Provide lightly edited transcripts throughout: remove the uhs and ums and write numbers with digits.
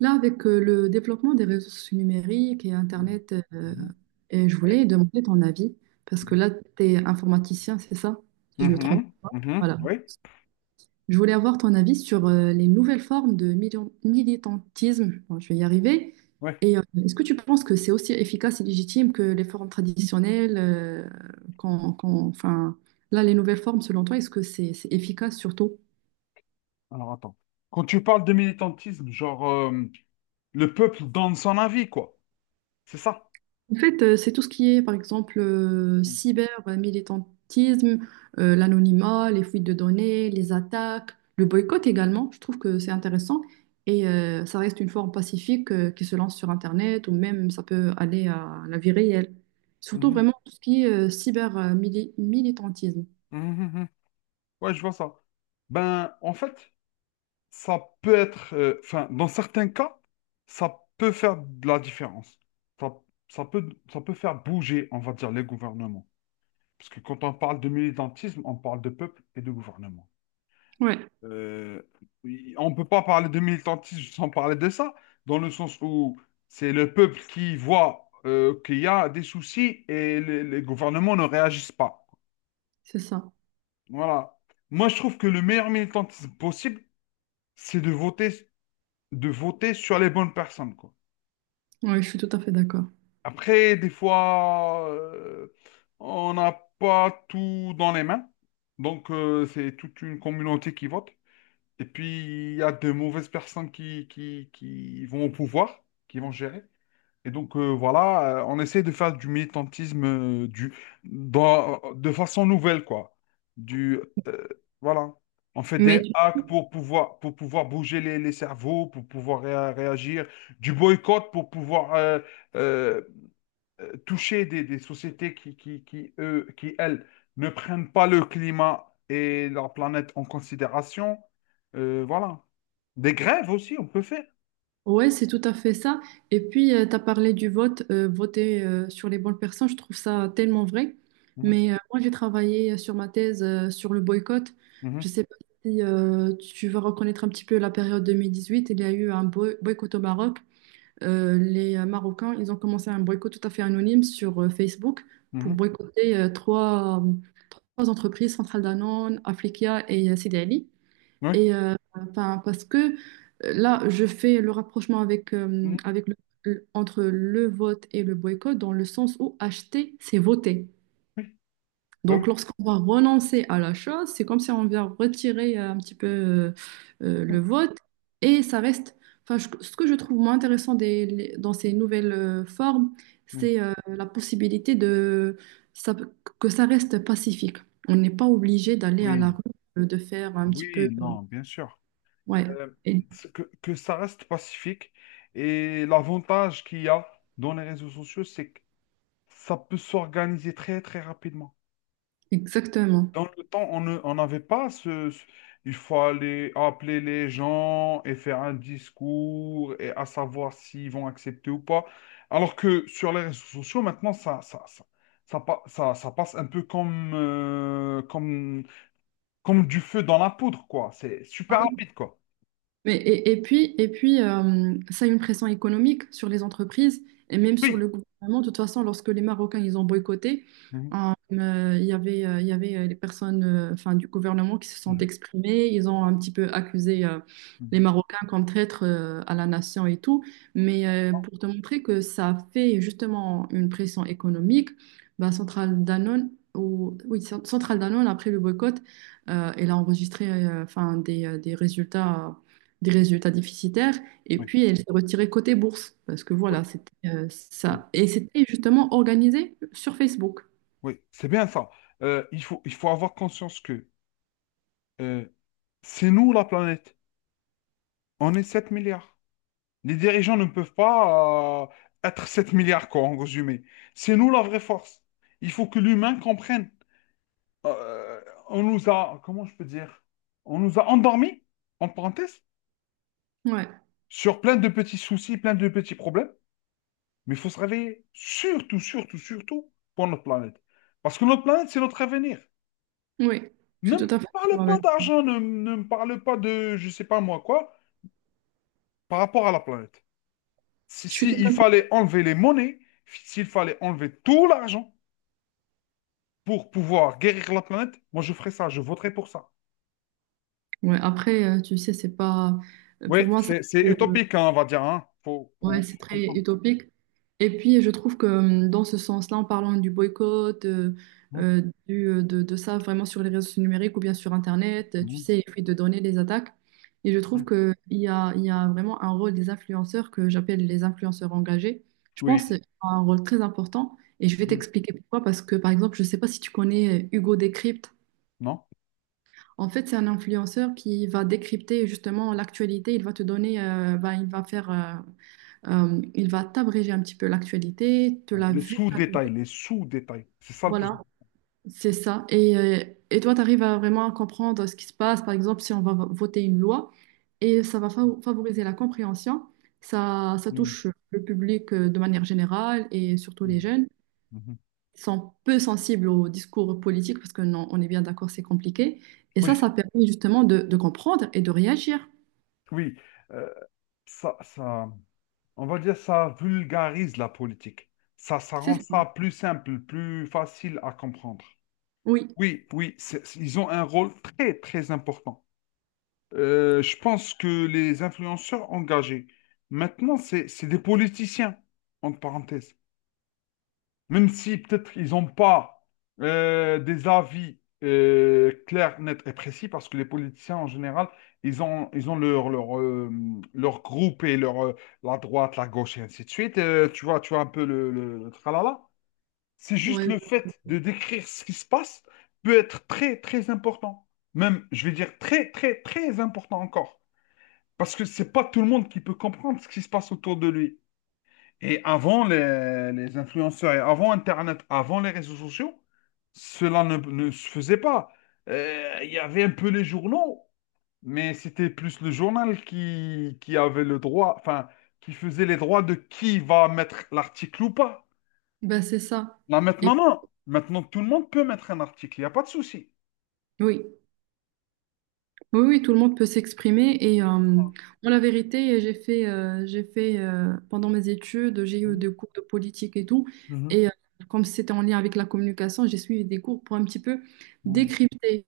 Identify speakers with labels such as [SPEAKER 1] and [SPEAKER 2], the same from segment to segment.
[SPEAKER 1] Là, avec le développement des réseaux sociaux numériques et
[SPEAKER 2] Mhm.
[SPEAKER 1] Internet,
[SPEAKER 2] Mhm.
[SPEAKER 1] et je
[SPEAKER 2] Oui.
[SPEAKER 1] voulais demander ton avis, parce que là, tu es informaticien, c'est ça? Si je me trompe.
[SPEAKER 2] Mhm, mhm,
[SPEAKER 1] Voilà.
[SPEAKER 2] oui,
[SPEAKER 1] Je voulais avoir ton avis sur les nouvelles formes de militantisme. Bon, je vais y arriver.
[SPEAKER 2] oui.
[SPEAKER 1] Et est-ce que tu penses que c'est aussi efficace et légitime que les formes traditionnelles enfin, là, les nouvelles formes, selon toi, est-ce que c'est efficace surtout?
[SPEAKER 2] Alors attends. Quand tu parles de militantisme, genre le peuple donne son avis, quoi. C'est ça.
[SPEAKER 1] En fait, c'est tout ce qui est, par exemple,
[SPEAKER 2] Mhm,
[SPEAKER 1] cyber, militantisme, l'anonymat, les fuites de données, les attaques, le boycott également. Je trouve que c'est intéressant et ça reste une forme pacifique qui se lance sur Internet ou même ça peut aller à la vie réelle. Surtout
[SPEAKER 2] mhm,
[SPEAKER 1] vraiment tout ce qui est cyber militantisme.
[SPEAKER 2] mhm. Mhm. Ouais, je vois ça. Ben, en fait, ça peut être, enfin, dans certains cas, ça peut faire de la différence. Ça, ça peut faire bouger, on va dire, les gouvernements. Parce que quand on parle de militantisme, on parle de peuple et de gouvernement.
[SPEAKER 1] Ouais,
[SPEAKER 2] Euh, oui, on ne peut pas parler de militantisme sans parler de ça, dans le sens où c'est le peuple qui voit qu'il y a des soucis et les gouvernements ne réagissent pas.
[SPEAKER 1] c'est ça.
[SPEAKER 2] Voilà. Moi, je trouve que le meilleur militantisme possible, c'est de voter sur les bonnes personnes, quoi.
[SPEAKER 1] Ouais, je suis tout à fait d'accord.
[SPEAKER 2] Après, des fois, on n'a pas tout dans les mains, donc c'est toute une communauté qui vote. Et puis, il y a de mauvaises personnes qui vont au pouvoir, qui vont gérer. Et donc, voilà, on essaie de faire du militantisme euh, du, de façon nouvelle, quoi. Du, euh, voilà. On fait des
[SPEAKER 1] Mais
[SPEAKER 2] hacks pour pouvoir bouger les cerveaux, pour pouvoir réagir, du boycott pour pouvoir euh, toucher des sociétés qui, eux, qui, elles, ne prennent pas le climat et leur planète en considération. Voilà. Des grèves aussi, on peut faire.
[SPEAKER 1] ouais, c'est tout à fait ça. Et puis, tu as parlé du vote, voter sur les bonnes personnes, je trouve ça tellement vrai.
[SPEAKER 2] Mhm,
[SPEAKER 1] Mais moi, j'ai travaillé sur ma thèse sur le boycott.
[SPEAKER 2] mhm,
[SPEAKER 1] Je sais pas si tu vas reconnaître un petit peu la période 2018. Il y a eu un boycott au Maroc. Les Marocains, ils ont commencé un boycott tout à fait anonyme sur Facebook pour
[SPEAKER 2] mhm.
[SPEAKER 1] boycotter trois entreprises, Centrale Danone, Africa et Sidi Ali.
[SPEAKER 2] Oui,
[SPEAKER 1] Et enfin, parce que là, je fais le rapprochement avec,
[SPEAKER 2] mhm,
[SPEAKER 1] avec entre le vote et le boycott dans le sens où acheter, c'est voter.
[SPEAKER 2] oui, bah oui.
[SPEAKER 1] Donc, lorsqu'on va renoncer à la chose, c'est comme si on vient retirer un petit peu le vote et ça reste. Enfin, ce que je trouve moins intéressant dans ces nouvelles formes,
[SPEAKER 2] Mhm,
[SPEAKER 1] c'est la possibilité de ça- que ça reste pacifique. On n'est pas obligé d'aller à la
[SPEAKER 2] oui,
[SPEAKER 1] rue, de faire un petit
[SPEAKER 2] oui,
[SPEAKER 1] peu.
[SPEAKER 2] non, bien sûr.
[SPEAKER 1] Ouais.
[SPEAKER 2] Euh, c'est que ça reste pacifique. Et l'avantage qu'il y a dans les réseaux sociaux, c'est que ça peut s'organiser très, très rapidement.
[SPEAKER 1] Exactement.
[SPEAKER 2] Dans le temps, on n'avait pas ce. Il faut aller appeler les gens et faire un discours et à savoir s'ils vont accepter ou pas. Alors que sur les réseaux sociaux, maintenant, ça passe un peu comme du feu dans la poudre, quoi. C'est
[SPEAKER 1] Ah
[SPEAKER 2] super
[SPEAKER 1] oui,
[SPEAKER 2] rapide, quoi.
[SPEAKER 1] mais, et puis ça a une pression économique sur les entreprises et même sur le
[SPEAKER 2] Oui.
[SPEAKER 1] gouvernement. De toute façon, lorsque les Marocains ils ont boycotté,
[SPEAKER 2] Mhm,
[SPEAKER 1] il y avait, les personnes enfin, du gouvernement qui se sont
[SPEAKER 2] mhm,
[SPEAKER 1] exprimées. Ils ont un petit peu accusé les
[SPEAKER 2] mhm.
[SPEAKER 1] Marocains comme traîtres à la nation et tout. Mais pour te montrer que ça fait justement une pression économique, bah, oui, Centrale Danone, après le boycott, elle a enregistré enfin, des résultats déficitaires, et
[SPEAKER 2] Oui,
[SPEAKER 1] puis elle s'est retirée côté bourse, parce que voilà,
[SPEAKER 2] oui,
[SPEAKER 1] c'était
[SPEAKER 2] oui,
[SPEAKER 1] ça. Et c'était justement organisé sur Facebook.
[SPEAKER 2] oui. C'est bien ça. Il faut avoir conscience que euh, c'est nous, la planète. On est 7 milliards. Les dirigeants ne peuvent pas être 7 milliards, quoi, en résumé. C'est nous la vraie force. Il faut que l'humain comprenne. Euh, on nous a, comment je peux dire, on nous a endormis, en parenthèse,
[SPEAKER 1] Ouais,
[SPEAKER 2] sur plein de petits soucis, plein de petits problèmes. Mais il faut se réveiller, surtout, surtout, surtout, pour notre planète. Parce que notre planète, c'est notre avenir.
[SPEAKER 1] oui, je suis
[SPEAKER 2] Ne me
[SPEAKER 1] tout à fait d'accord
[SPEAKER 2] parle pas
[SPEAKER 1] avec.
[SPEAKER 2] d'argent, ne me parle pas de, je sais pas moi quoi, par rapport à la planète. Si,
[SPEAKER 1] Je suis
[SPEAKER 2] si
[SPEAKER 1] tout à
[SPEAKER 2] il
[SPEAKER 1] fait.
[SPEAKER 2] fallait enlever les monnaies, s'il fallait enlever tout l'argent, pour pouvoir guérir la planète, moi je ferai ça, je voterai pour ça.
[SPEAKER 1] Ouais, après, tu sais, c'est pas.
[SPEAKER 2] Oui,
[SPEAKER 1] Pour moi, ça.
[SPEAKER 2] c'est utopique, hein, on va dire. Hein. Faut
[SPEAKER 1] Ouais, c'est très
[SPEAKER 2] comprendre.
[SPEAKER 1] utopique. Et puis, je trouve que dans ce sens-là, en parlant du boycott,
[SPEAKER 2] Hein,
[SPEAKER 1] de ça vraiment sur les réseaux numériques ou bien sur Internet, tu
[SPEAKER 2] hein,
[SPEAKER 1] sais, les fuites de donner les attaques. Et je trouve
[SPEAKER 2] hein.
[SPEAKER 1] qu'il y a vraiment un rôle des influenceurs que j'appelle les influenceurs engagés. Je pense qu'ils
[SPEAKER 2] Oui.
[SPEAKER 1] ont un rôle très important. Et je vais
[SPEAKER 2] Hein.
[SPEAKER 1] t'expliquer pourquoi. Parce que, par exemple, je ne sais pas si tu connais Hugo Décrypte.
[SPEAKER 2] Non?
[SPEAKER 1] En fait, c'est un influenceur qui va décrypter justement l'actualité. Il va te donner, bah, il va faire. Il va t'abréger un petit peu l'actualité, te
[SPEAKER 2] Ouais.
[SPEAKER 1] la
[SPEAKER 2] Les
[SPEAKER 1] vulgariser.
[SPEAKER 2] sous-détails, les sous-détails. C'est ça le plus.
[SPEAKER 1] Voilà, c'est ça. Et toi, tu arrives à vraiment comprendre ce qui se passe. Par exemple, si on va voter une loi, et ça va favoriser la compréhension. Ça
[SPEAKER 2] Hmm,
[SPEAKER 1] touche le public de manière générale et surtout les
[SPEAKER 2] hmm,
[SPEAKER 1] jeunes.
[SPEAKER 2] mhm. Mhm.
[SPEAKER 1] Ils sont peu sensibles au discours politique parce que non, on est bien d'accord, c'est compliqué. Et ça,
[SPEAKER 2] Oui,
[SPEAKER 1] ça permet justement de comprendre et de réagir.
[SPEAKER 2] oui. Euh, ça, ça, on va dire ça vulgarise la politique. Ça
[SPEAKER 1] C'est
[SPEAKER 2] rend
[SPEAKER 1] ça.
[SPEAKER 2] ça plus simple, plus facile à comprendre.
[SPEAKER 1] Oui.
[SPEAKER 2] Oui, oui, ils ont un rôle très, très important. Je pense que les influenceurs engagés, maintenant, c'est des politiciens, entre parenthèses. Même si peut-être ils n'ont pas des avis clairs, nets et précis, parce que les politiciens, en général, ils ont leur leur groupe et la droite, la gauche, et ainsi de suite. Tu vois, tu vois un peu le tralala. C'est juste
[SPEAKER 1] Ouais.
[SPEAKER 2] le fait de décrire ce qui se passe peut être très, très important. Même, je vais dire, très, très, très important encore. Parce que c'est pas tout le monde qui peut comprendre ce qui se passe autour de lui. Et avant les influenceurs, et avant Internet, avant les réseaux sociaux, cela ne se faisait pas. Il y avait un peu les journaux, mais c'était plus le journal qui avait le droit, enfin, qui faisait les droits de qui va mettre l'article ou pas.
[SPEAKER 1] Ben, c'est ça.
[SPEAKER 2] Là,
[SPEAKER 1] Et,
[SPEAKER 2] maintenant, non. Maintenant, tout le monde peut mettre un article. Il n'y a pas de souci.
[SPEAKER 1] oui. Oui, oui, tout le monde peut s'exprimer et
[SPEAKER 2] Ah.
[SPEAKER 1] moi, la vérité, j'ai fait pendant mes études, j'ai eu
[SPEAKER 2] Mhm.
[SPEAKER 1] des cours de politique et tout
[SPEAKER 2] Mhm.
[SPEAKER 1] et comme c'était en lien avec la communication, j'ai suivi des cours pour un petit peu décrypter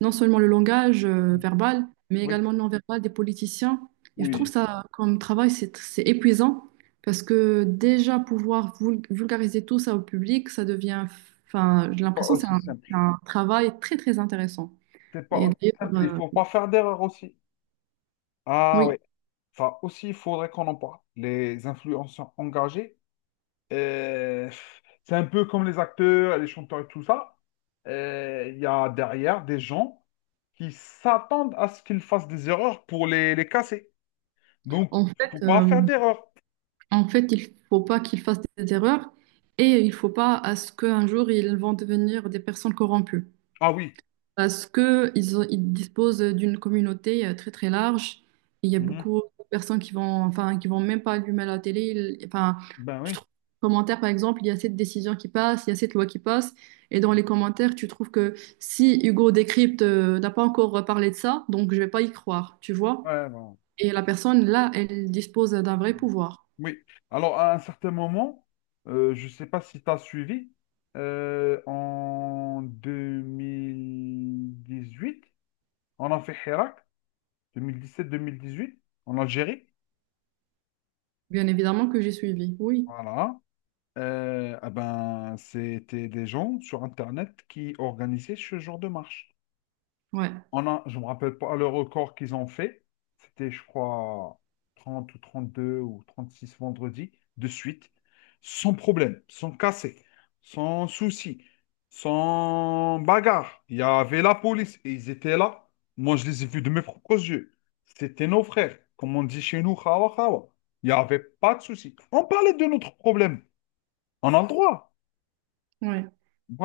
[SPEAKER 1] non seulement le langage
[SPEAKER 2] Mhm.
[SPEAKER 1] verbal, mais
[SPEAKER 2] Oui,
[SPEAKER 1] également le non-verbal des politiciens. Et je trouve
[SPEAKER 2] oui.
[SPEAKER 1] ça comme travail, c'est épuisant parce que déjà pouvoir vulgariser tout ça au public, ça devient, enfin, j'ai
[SPEAKER 2] C'est pas
[SPEAKER 1] l'impression que
[SPEAKER 2] aussi simple.
[SPEAKER 1] c'est un travail très, très intéressant.
[SPEAKER 2] C'est pas
[SPEAKER 1] Et
[SPEAKER 2] aussi simple, il
[SPEAKER 1] d'ailleurs,
[SPEAKER 2] faut
[SPEAKER 1] euh,
[SPEAKER 2] pas faire d'erreur aussi. Ah
[SPEAKER 1] oui.
[SPEAKER 2] oui, ça aussi, il faudrait qu'on en parle. Les influenceurs engagés, euh, c'est un peu comme les acteurs, les chanteurs et tout ça. Il y a derrière des gens qui s'attendent à ce qu'ils fassent des erreurs pour les casser. Donc,
[SPEAKER 1] En fait,
[SPEAKER 2] faut pas
[SPEAKER 1] euh,
[SPEAKER 2] faire d'erreur.
[SPEAKER 1] en fait, il faut pas qu'ils fassent des erreurs et il faut pas à ce qu'un jour ils vont devenir des personnes corrompues
[SPEAKER 2] Ah oui.
[SPEAKER 1] parce que ils disposent d'une communauté très très large. Il y a
[SPEAKER 2] Mhm.
[SPEAKER 1] beaucoup de personnes qui vont, enfin, qui vont même pas allumer la télé. Enfin,
[SPEAKER 2] Ben
[SPEAKER 1] tu
[SPEAKER 2] oui.
[SPEAKER 1] trouves dans les commentaires par exemple, il y a cette décision qui passe, il y a cette loi qui passe et dans les commentaires tu trouves que si Hugo Décrypte n'a pas encore parlé de ça, donc je vais pas y croire, tu vois?
[SPEAKER 2] Ouais, bon.
[SPEAKER 1] Et la personne là, elle dispose d'un vrai pouvoir.
[SPEAKER 2] Oui. Alors, à un certain moment, je ne sais pas si tu as suivi, en 2018, on a fait Hirak, 2017-2018, en Algérie.
[SPEAKER 1] Bien évidemment que j'ai suivi, oui,
[SPEAKER 2] Voilà. Ah ben, c'était des gens sur Internet qui organisaient ce genre de marche.
[SPEAKER 1] ouais,
[SPEAKER 2] Je ne me rappelle pas le record qu'ils ont fait. C'était, je crois, 30 ou 32 ou 36 vendredis de suite, sans problème, sans casser, sans souci, sans bagarre. Il y avait la police et ils étaient là. Moi, je les ai vus de mes propres yeux. C'était nos frères, comme on dit chez nous, khawa khawa. Il n'y avait pas de souci. On parlait de notre problème. On a le droit.
[SPEAKER 1] ouais.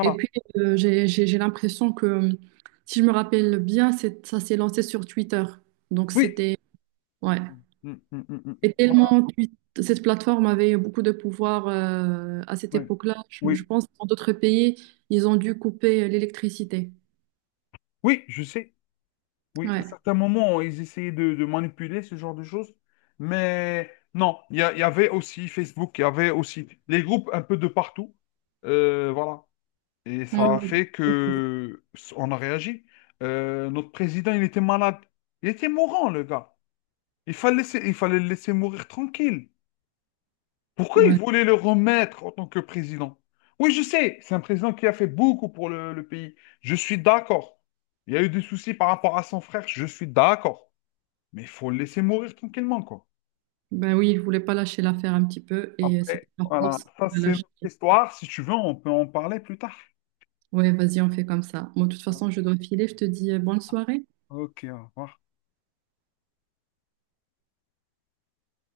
[SPEAKER 1] Et puis j'ai l'impression que si je me rappelle bien, ça s'est lancé sur Twitter. Donc
[SPEAKER 2] Oui.
[SPEAKER 1] c'était ouais.
[SPEAKER 2] Mm, mm, mm, mm, mm.
[SPEAKER 1] Et
[SPEAKER 2] Voilà.
[SPEAKER 1] tellement cette plateforme avait beaucoup de pouvoir à cette
[SPEAKER 2] Ouais.
[SPEAKER 1] époque-là. Je
[SPEAKER 2] Oui.
[SPEAKER 1] pense que dans d'autres pays, ils ont dû couper l'électricité.
[SPEAKER 2] Oui, je sais. Oui, à
[SPEAKER 1] Ouais.
[SPEAKER 2] certains moments, ils essayaient de manipuler ce genre de choses. Mais non, il y avait aussi Facebook, il y avait aussi les groupes un peu de partout. Voilà. Et
[SPEAKER 1] Ouais,
[SPEAKER 2] ça a
[SPEAKER 1] ouais.
[SPEAKER 2] fait que on a réagi. Notre président, il était malade. Il était mourant, le gars. Il fallait le laisser mourir tranquille. Pourquoi il
[SPEAKER 1] Ouais.
[SPEAKER 2] voulait le remettre en tant que président? Oui, je sais, c'est un président qui a fait beaucoup pour le pays. Je suis d'accord. Il y a eu des soucis par rapport à son frère, je suis d'accord. Mais il faut le laisser mourir tranquillement, quoi.
[SPEAKER 1] Ben oui, ils ne voulaient pas lâcher l'affaire un petit peu et c'était
[SPEAKER 2] Après,
[SPEAKER 1] par
[SPEAKER 2] voilà,
[SPEAKER 1] force
[SPEAKER 2] ça
[SPEAKER 1] qu'on a
[SPEAKER 2] c'est
[SPEAKER 1] lâché.
[SPEAKER 2] notre histoire. Si tu veux, on peut en parler plus tard.
[SPEAKER 1] Ouais, vas-y, on fait comme ça. Moi, de toute façon, je dois filer. Je te dis bonne soirée.
[SPEAKER 2] Ok, au revoir.